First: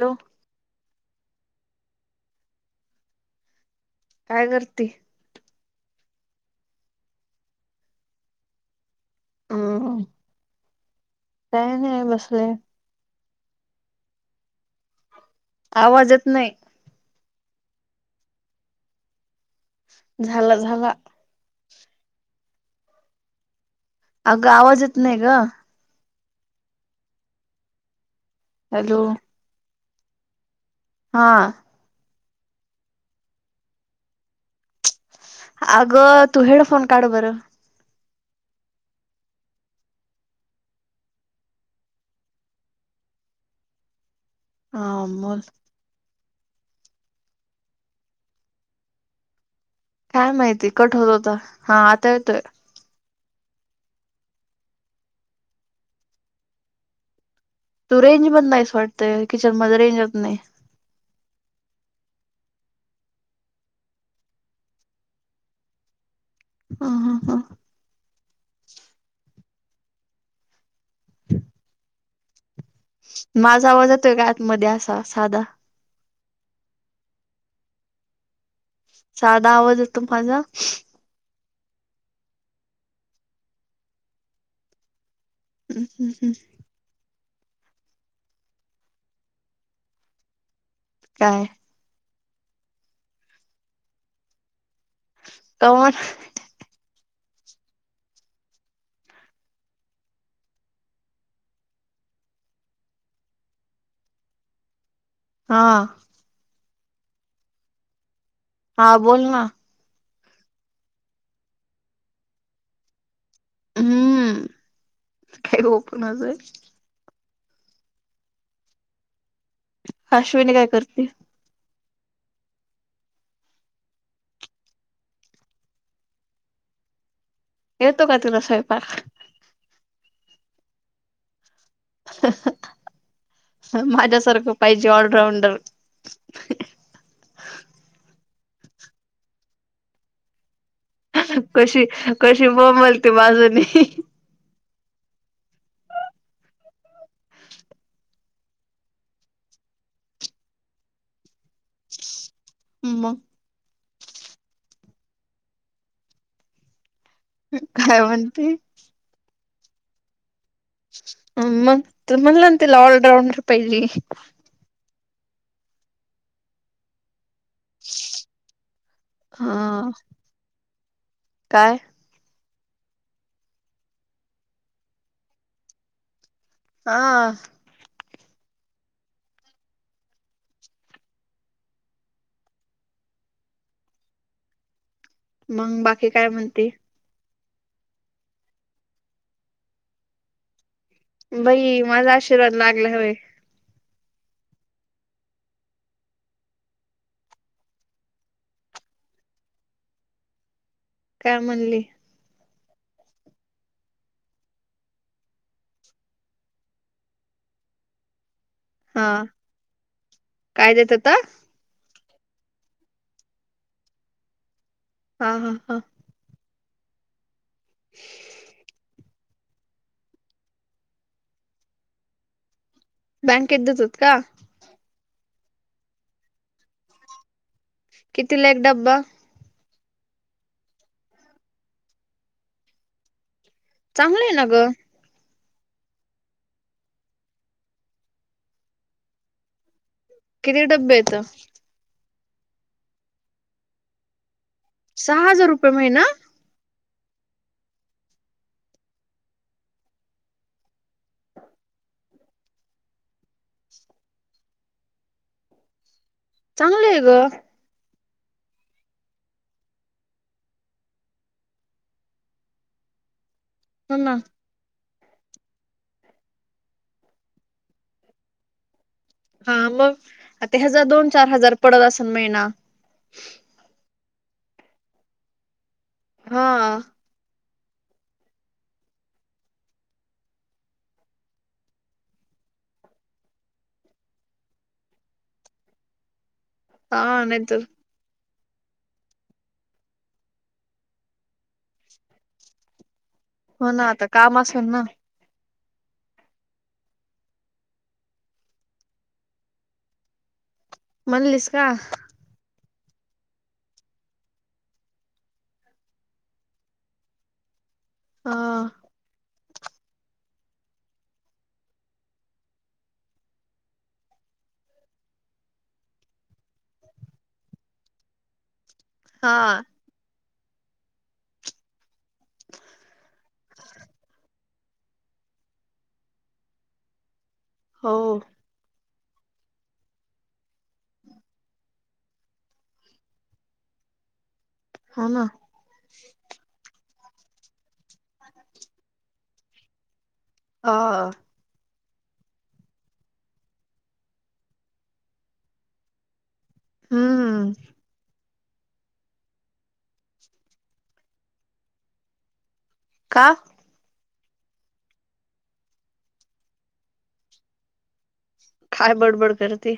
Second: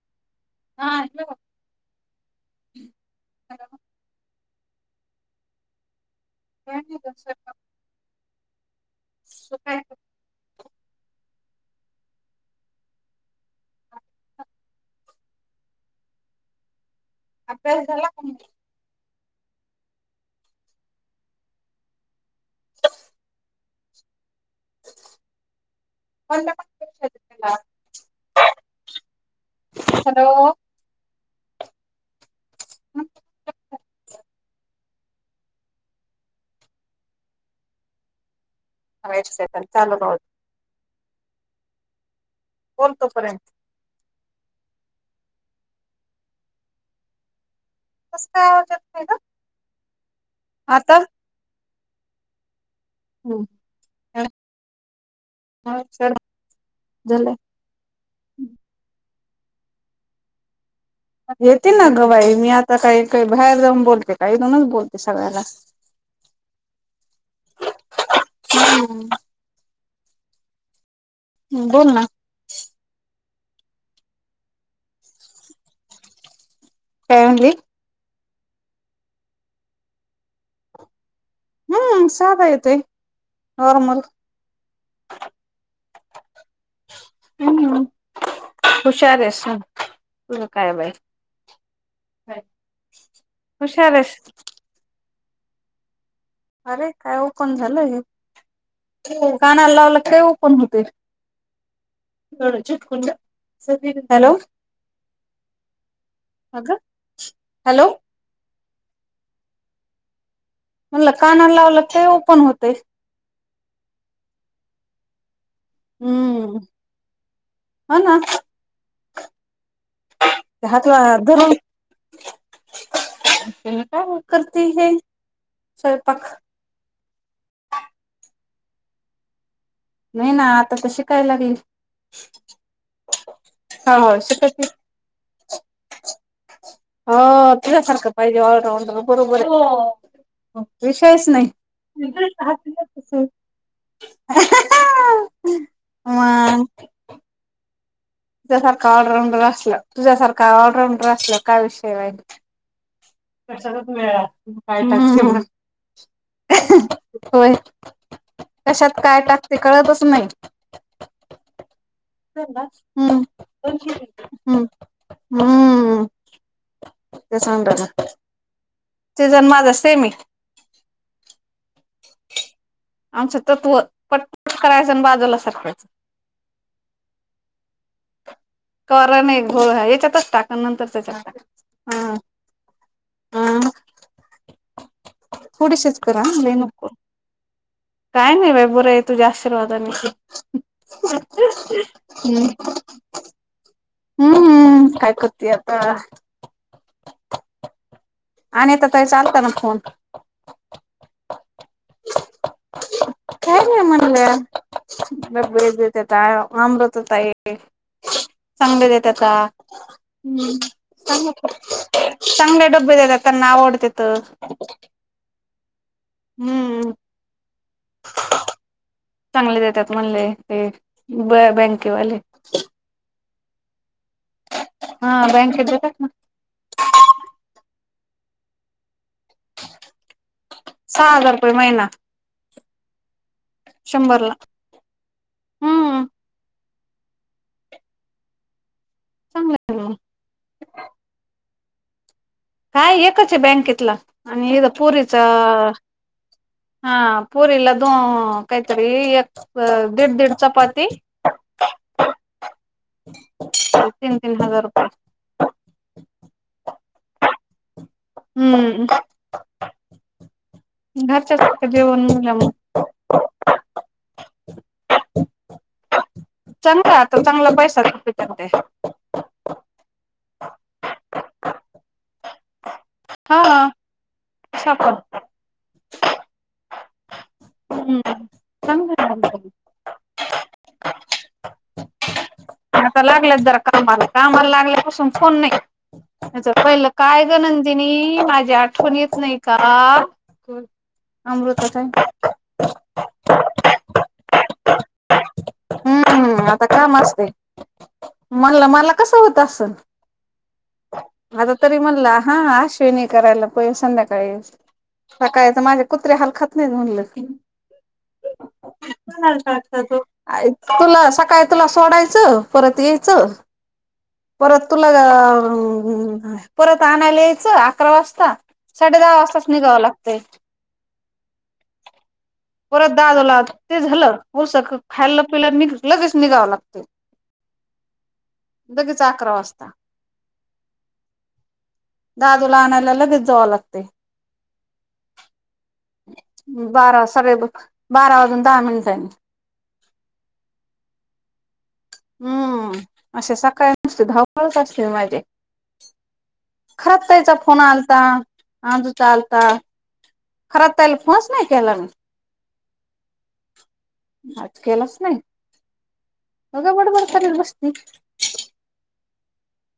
Hello हा काय करते काही नाही ग स्वयंपाक सोप हाय हम्म काय नाही बसले आवाज येत नाही अभ्यास झाला का झालं झालं अगं आवाज येत नाही ग कोणत्या पक्षला हॅलो हॅलो हा हम् आग तू हेड फोन काढ बर ह चालू बोलतो पर्यंत हा मग कस काय आवाज येत नाही ग काय माहिती कट आता होत होता हा आता येतोय. ह काय [unintelligible] झालंयं. तू रेंज मधी नाहीस वाटत किचन मध्ये रेंजच नाही. येते ना ग बाई मी आता कायं कायं बाहेर जाऊन बोलते का इथूनच बोलते सगळ्याला हा हा हा हम्म हूं बोल ना माझा आवाज येतोय का आतमध्ये असा साधा काय म्हणली साधा आवाज येतो माझा हम्म साधा येतोय नॉर्मल हम्म हम्म हम्म हम्म हुशार आहेस हो तुझ काय बाय काय व्हय हुशार येस तूं कमून अरे काय ओपन झालं हे हो कानाला लावला काय ओपन होतयं. तेवढं चिटंकुण द्या [unintelligible] हॅलो हा अग हॅलो हा बोल ना म्हणलं कानाला लावला काय ओपन होतेय. हम्म काय ओप हम्म हो ना अश्विनी काय ते हात वा करते धरून तुम्ही काय करते हे स्वयंपाक येतो का तुला स्वयंपाक नायं ना आता त शिकाय लागली. हो माझ्यासारखं शिकत पाहिजे ऑलराऊंडर हो तुझ्यासारखं पाहिजेल ऑलराऊंड बरोबरये विषयच नाही कशी कशी बोंबलते बाजूने मंग तुझ्यासारखं ऑलराऊंडर असल तुझ्यासारखं ऑलराऊंडर असल काय विषय राहील. म कशाचाच मेळ ना तु काय टाकशील म्हणून होय काय म्हणते कशात काय टाकते कळतच नाही. मग म्हणल ना तुला ऑलराऊंडर पाहिजे. मंग हम्म ते सग [unintelligible] तीजा ना माझा हा सेम ये. काय? आमचं तत्व पटपट करायचं आणि बाजूला सरकवायच. हा कारण एक घोळ हाय याच्यातच टाका न नंतर त्याच्यात टाका ह ह [inaudible] मग थोडीशीच बाकी काय करा ह लयं म्हणते नको करू काय नाही बाई, बरय तूझ्या आशीर्वादानी. बाई, माझा आशीर्वाद लागला व्हय हम्म काय करती आता आणिता ताईचा आलत ना फोन काय म्हणली? काय नाही म्हणल्या बे बत, आमृता ताई चांगले हा देतात का? काय देत होता चांगले डबे देतात त्यांना आवडतेेत. हा हा हा हम्म चांगले देतात म्हणले, ते ब बँकेवाले बँकेत देतात का? हा बँकेत देतात ना कितीला एक डब्बा? सहा हजार रुपये महिना. चांगलं शंभरला आहे ना ग हम्म चांगलय मग किती डब्बे येत? काय एकच आहे बँकेतला आणि एका पुरीचा सहा हजार रुपये आ महिना हा पूरीला दो कायतरी एक ब दीड - दीड चपाती तीन तीन हजार रुपये. चांगले आहे ग हम्म घरच्या सारखं जेवण म्हनल्यावर मग हो ना चांगला आहे, आता चांगला पैसा ते [inaudible] हा मग आता ह्याजा दोन -चार हजार पडत असेल महिना. हा शपल हा हम्म चांगल चालाय आता लागल्यात जरा कामाला, कामाला लागल्यापासून फोन नाही. ह्याच्या पहिलं, हा काय ग नाही तर नंदिनी माझी आ ठवण येत नाही का? अमृता ताई हो ना, आता काम असेल ना? हम्म, आता काम असतय. म्हणलं मला कसं होत असंल? म्हणलीस आता का तरी म्हणला, हा अश्विनी करायला पायजे संध्याकाळी सकाळी तर माझे कुत्रे हाल खात नाहीत म्हणलं क हा तुला सकाळी तुला सोडायचं, परत यायचं. परत तुला आ. हम्म परत आणायला यायचं अकरा वाजता साडे दहा हा वाजताच निघावं लागतंय. परत दादला ते झालं पोसक खायला पिय निघ लगेच निघावं लागत. हो. लगेच अकरा वाजता. दादूला आणायला लगेच जावं लागते. हा ना. बारा स बारा वाजून दहा मिनिटांनी. हा. हम्म अशी सकाळी नसती धावपळच असते माझी. खरात ताई चा त्याचा हम्म फोन आलता आजूचा आलता. खरात ताईला फोनच केला नाही मी. का. आच केलाच नाही उग बडबड करत बस्ती. काय बडबड करती.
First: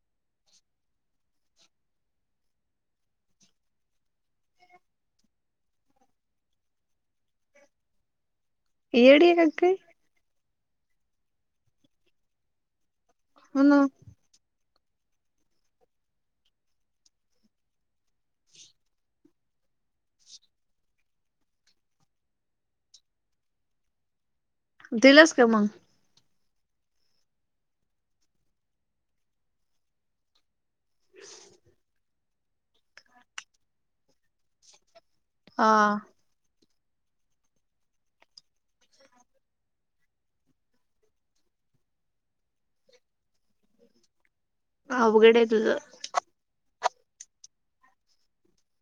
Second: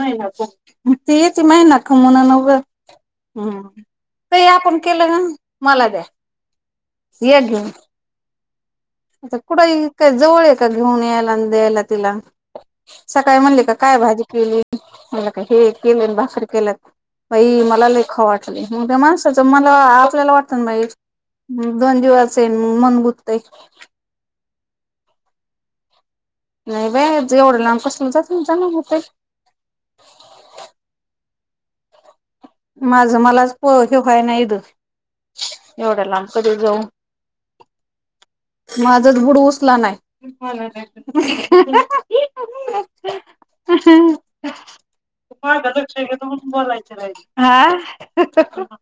महि ती त महिना खमून नव्व हम्. [unintelligible] ते आपण केलं ना मला द्या. ये घेऊन. येडी आहे आता का कुठं काय जवळ आहे का घेऊन यायला द्यायला तिला. सकाळी म्हणली हो का ना काय भाजी केली म्हला का हे केलं भाकरी केल. बाई मला लई खाऊ वाटलय मग ते माणसच मला आपल्याला वाटतं ना बाई. दोन दिवस येण मन गुत्तय. दिलास का मग. नाही बाई जे रे लां कसंलंजातं म्ह जा होते. [unintelligible] माझं मला च हेे होईना इथं हा एवढ्या लांब. क जाऊन माझ बुड उसला नाही. ह. अवघड आहे तुझं क्ष बोलायचं हा.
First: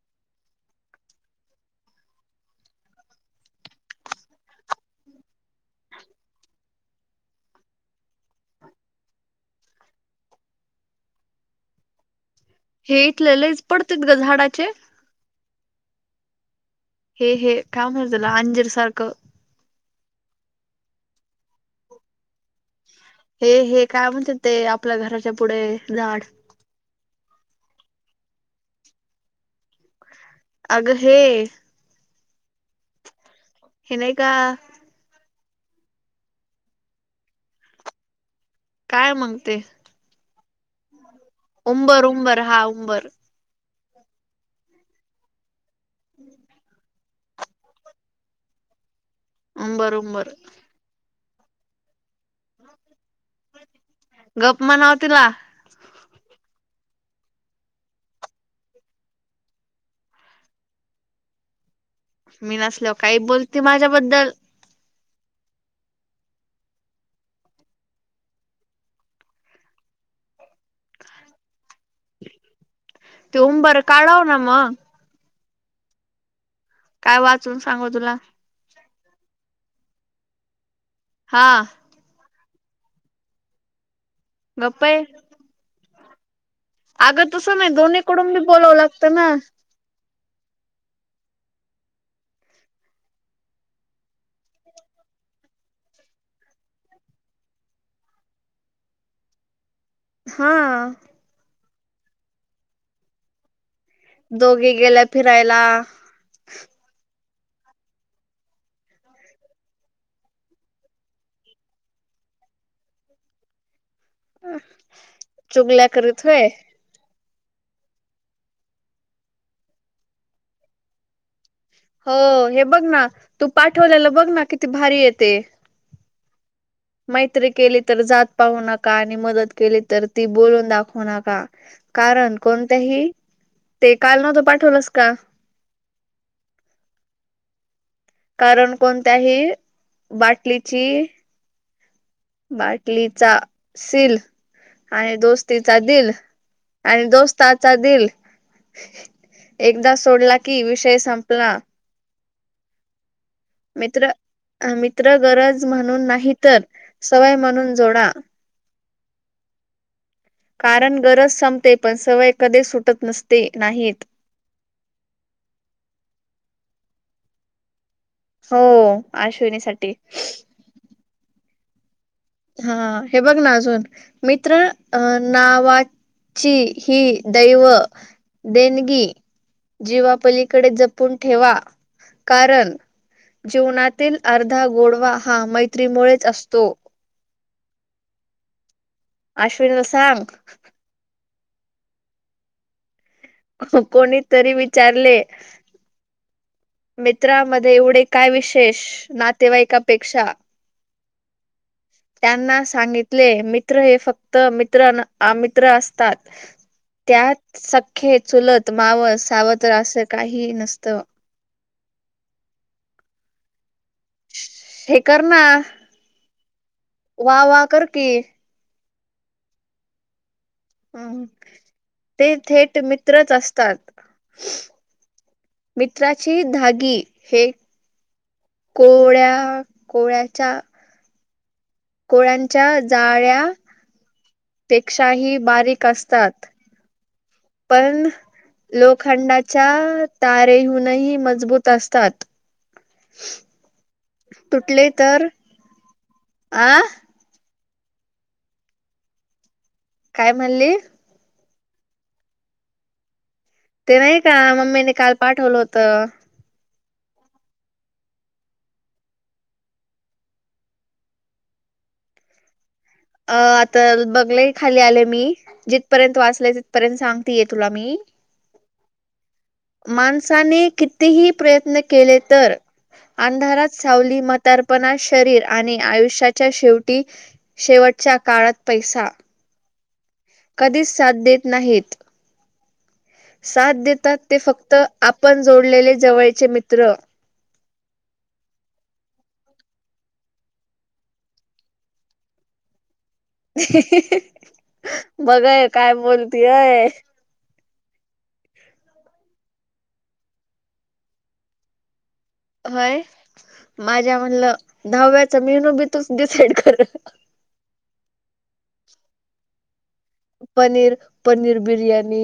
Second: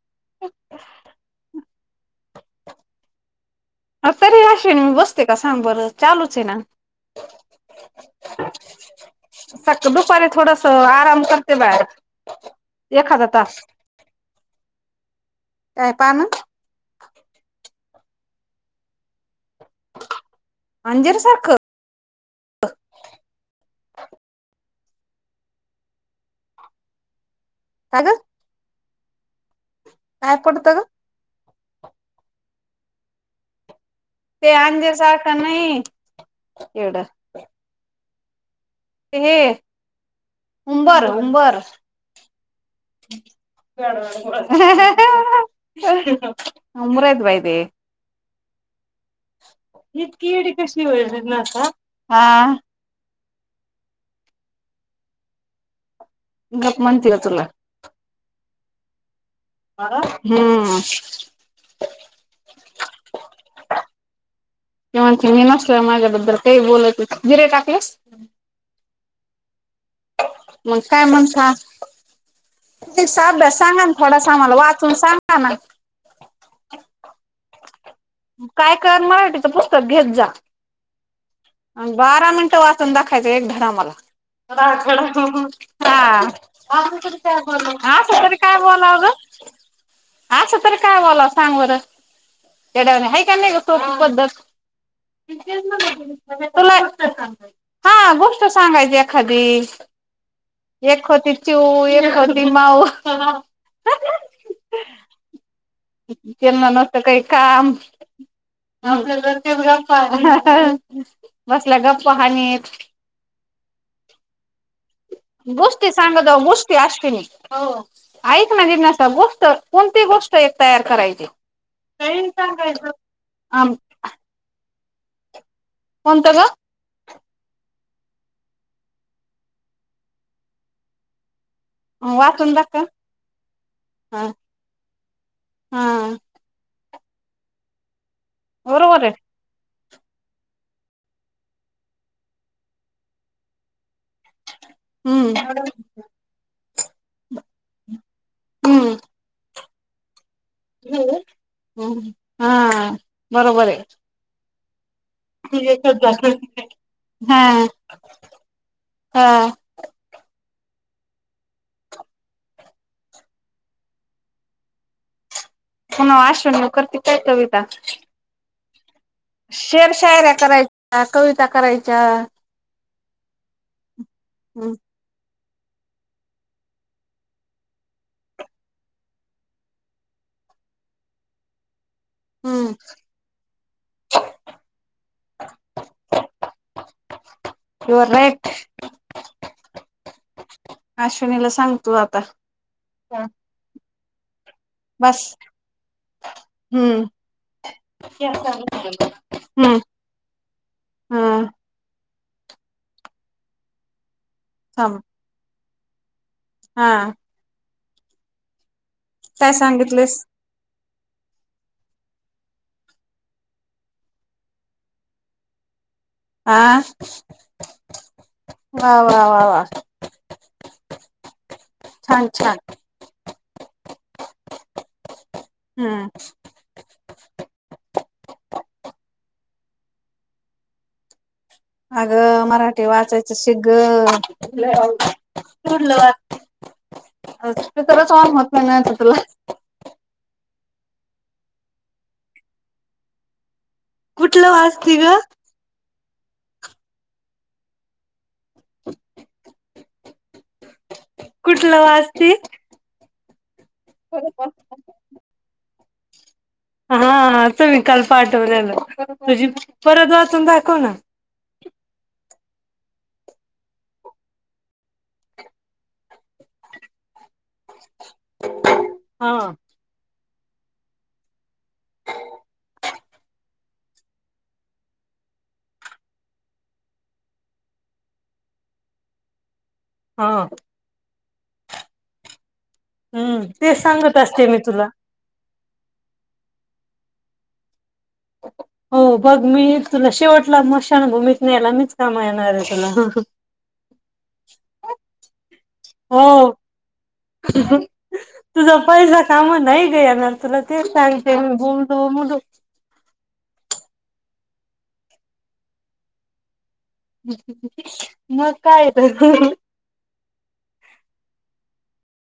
अ तरी असशन मी बसते का सांबर चालूच आहे ना. [unintelligible] सका दुपारी थोडस आराम करते बया. हे इथले लईच पडतेत ग झाडाचे. काय पान. हे हे का म्हणतो त्याला अंजर सारखं. अंजीर सारख. हे हे काय म्हणते ते आपल्या घराच्या पुढे झाड. अगं. काय पडतं ग. अगं हे. हेने. ते अंजेर सारखा नाही येड. काय ते मग हे उंबर उंबर. उंबर उंबर हा उंबर. अंबर आहेत बाई ते. उंबर ह उंबर कीड कशी वली नाता गप्मा नवला गप् मनत तुला हम्म मी नसल काही बोलते माझ्याबद्दल तनच मी नसला मगर ब रेटक्कलेस मग काय म्हणता ते साब्या उंबर सांगा काढाव थोडासा ना आम्हाला मग वाचून सांग हा म काय वाचून सांगू तुला काय करण मराठीचं पुस्तक घेत जा हा बारा मिनटं वाचून दाखायचं एक धड मला हा गप्प आहे आम क अगं काय तसं नाही बोलला हा दोन्हीकडून स बी काय बोलावं बोलावगं लागतं ना असं तर काय वाला सांग बरं चड्यावने आहे का नाहीोख पद्धत तुलाांग हा गोष्ट सांगायची एखादी हा एकखोती चिव एक होती माऊ दोघे गेल्या फिरायला केना नसतं काही काम आपल्या ज ते गप्पा बसल्या गप्पा हाानत अ गुष्टी संांगद गुष्टी अश्विनीिक ऐक ना जिज्ञसा गोष्ट कोणती गोष्ट एक तयार करायची हो काही हे बघ सांगायचं ना तू आम पाठवल्याला बघ ना किती भारी येते कोणत का मैत्री केली तर जात पाहू नका आणि मदत केली तर ती बोलून दाखवू नका कारण वाचून दाखव कोणत्याही ते काल नव्हतं पाठवलंस का हम्म कारण बरोबर आहे कोणत्याही बाटलीची बाटलीचा सील आणि हम्म दोस्तीचा दिल आणि दोस्ताचा दिल हम्म एकदा सोडला की विषय संपला ह हा बरोबर आहे मित्र मित्र गरज म्हणून नाही तर सवय हा म्हणून जोडा हा कारण गरज संपते पण सवय कधी सुटत नसते नाहीत हो [unintelligible] न करती काय कविता हो अश्विनीसाठी शेरशायऱ्या करायच्या कविता करायच्या हा हे बघ ना अजून मित्र हम्म अ नावाची हि दैव देणगी जीवापलीकडे जपून ठेवा कारण हम्म जीवनातील अर्धा गोडवा हा मैत्रीमुळेच असतो युअर राईट अश्विनीला सांग. अश्विनीला सांगतो आता. अस कोणी तरी विचारले. बस हम्म मित्रामध्ये एवढे काय विशेष हम्म नातेवाईकापेक्षा. हा त्यांना सांगितले मित्र हे फक्त मित्र थांब अमित्र असतात. हा त्यात सख्खे चुलत मावस काय सावत्र असं सांगितलेस काही नसतं. हे कर ना. आह? वा वा करकी. वा वा वा वा! छान ते छान थेट मित्रच असतात. हम्म मित्राची धागी हे कोळ्या कोळ्याच्या अगं कोळ्यांच्या मराठी वाचायचं शिक गं. जाळ्यापेक्षाही बारीक असतात पण नाही ना तुला लोखंडाच्या तारेहुंनही मजबूत असतात. कुठलं तुटले वाचती ग तर अ? काय म्हणली? कुठलं वाचती? ते नाही का मम्मीने काल पाठवलं होत. हा तुम्ही काल पाठवल्याल. तुझी परत वाचून दाखव ना. अ आता बघलेय खाली आले मी. जिथपर्यंत वाचलेय तिथपर्यंत सांग. तिये तुला मी. हा माणसाने कितीही प्रयत्न केले तर अंधारात सावली म्हातारपणात शरीर आणि आयुष्याच्या शेवटी शेवटच्या काळात पैसा. हा कधीच साथ देत नाहीत. हम्म साथ तेच सांगत देतात ते असते मी फक्त तुला आपण जोडलेले जवळचे मित्र. हो बघ. मी तुला शेवटला मशान भूमीत न्यायला मीच काम येणार आहे तुला. बघय काय बोलतीय. ह तुझा पैसा काम नाही ग येणार तुला. ते सांगते गोलूमोलू व्हय. माझ्या म्हणलं दहाव्याच्या मेनू बी तूच डिसाईड कर. मग काय येत? पनीर पनीर बिर्याणी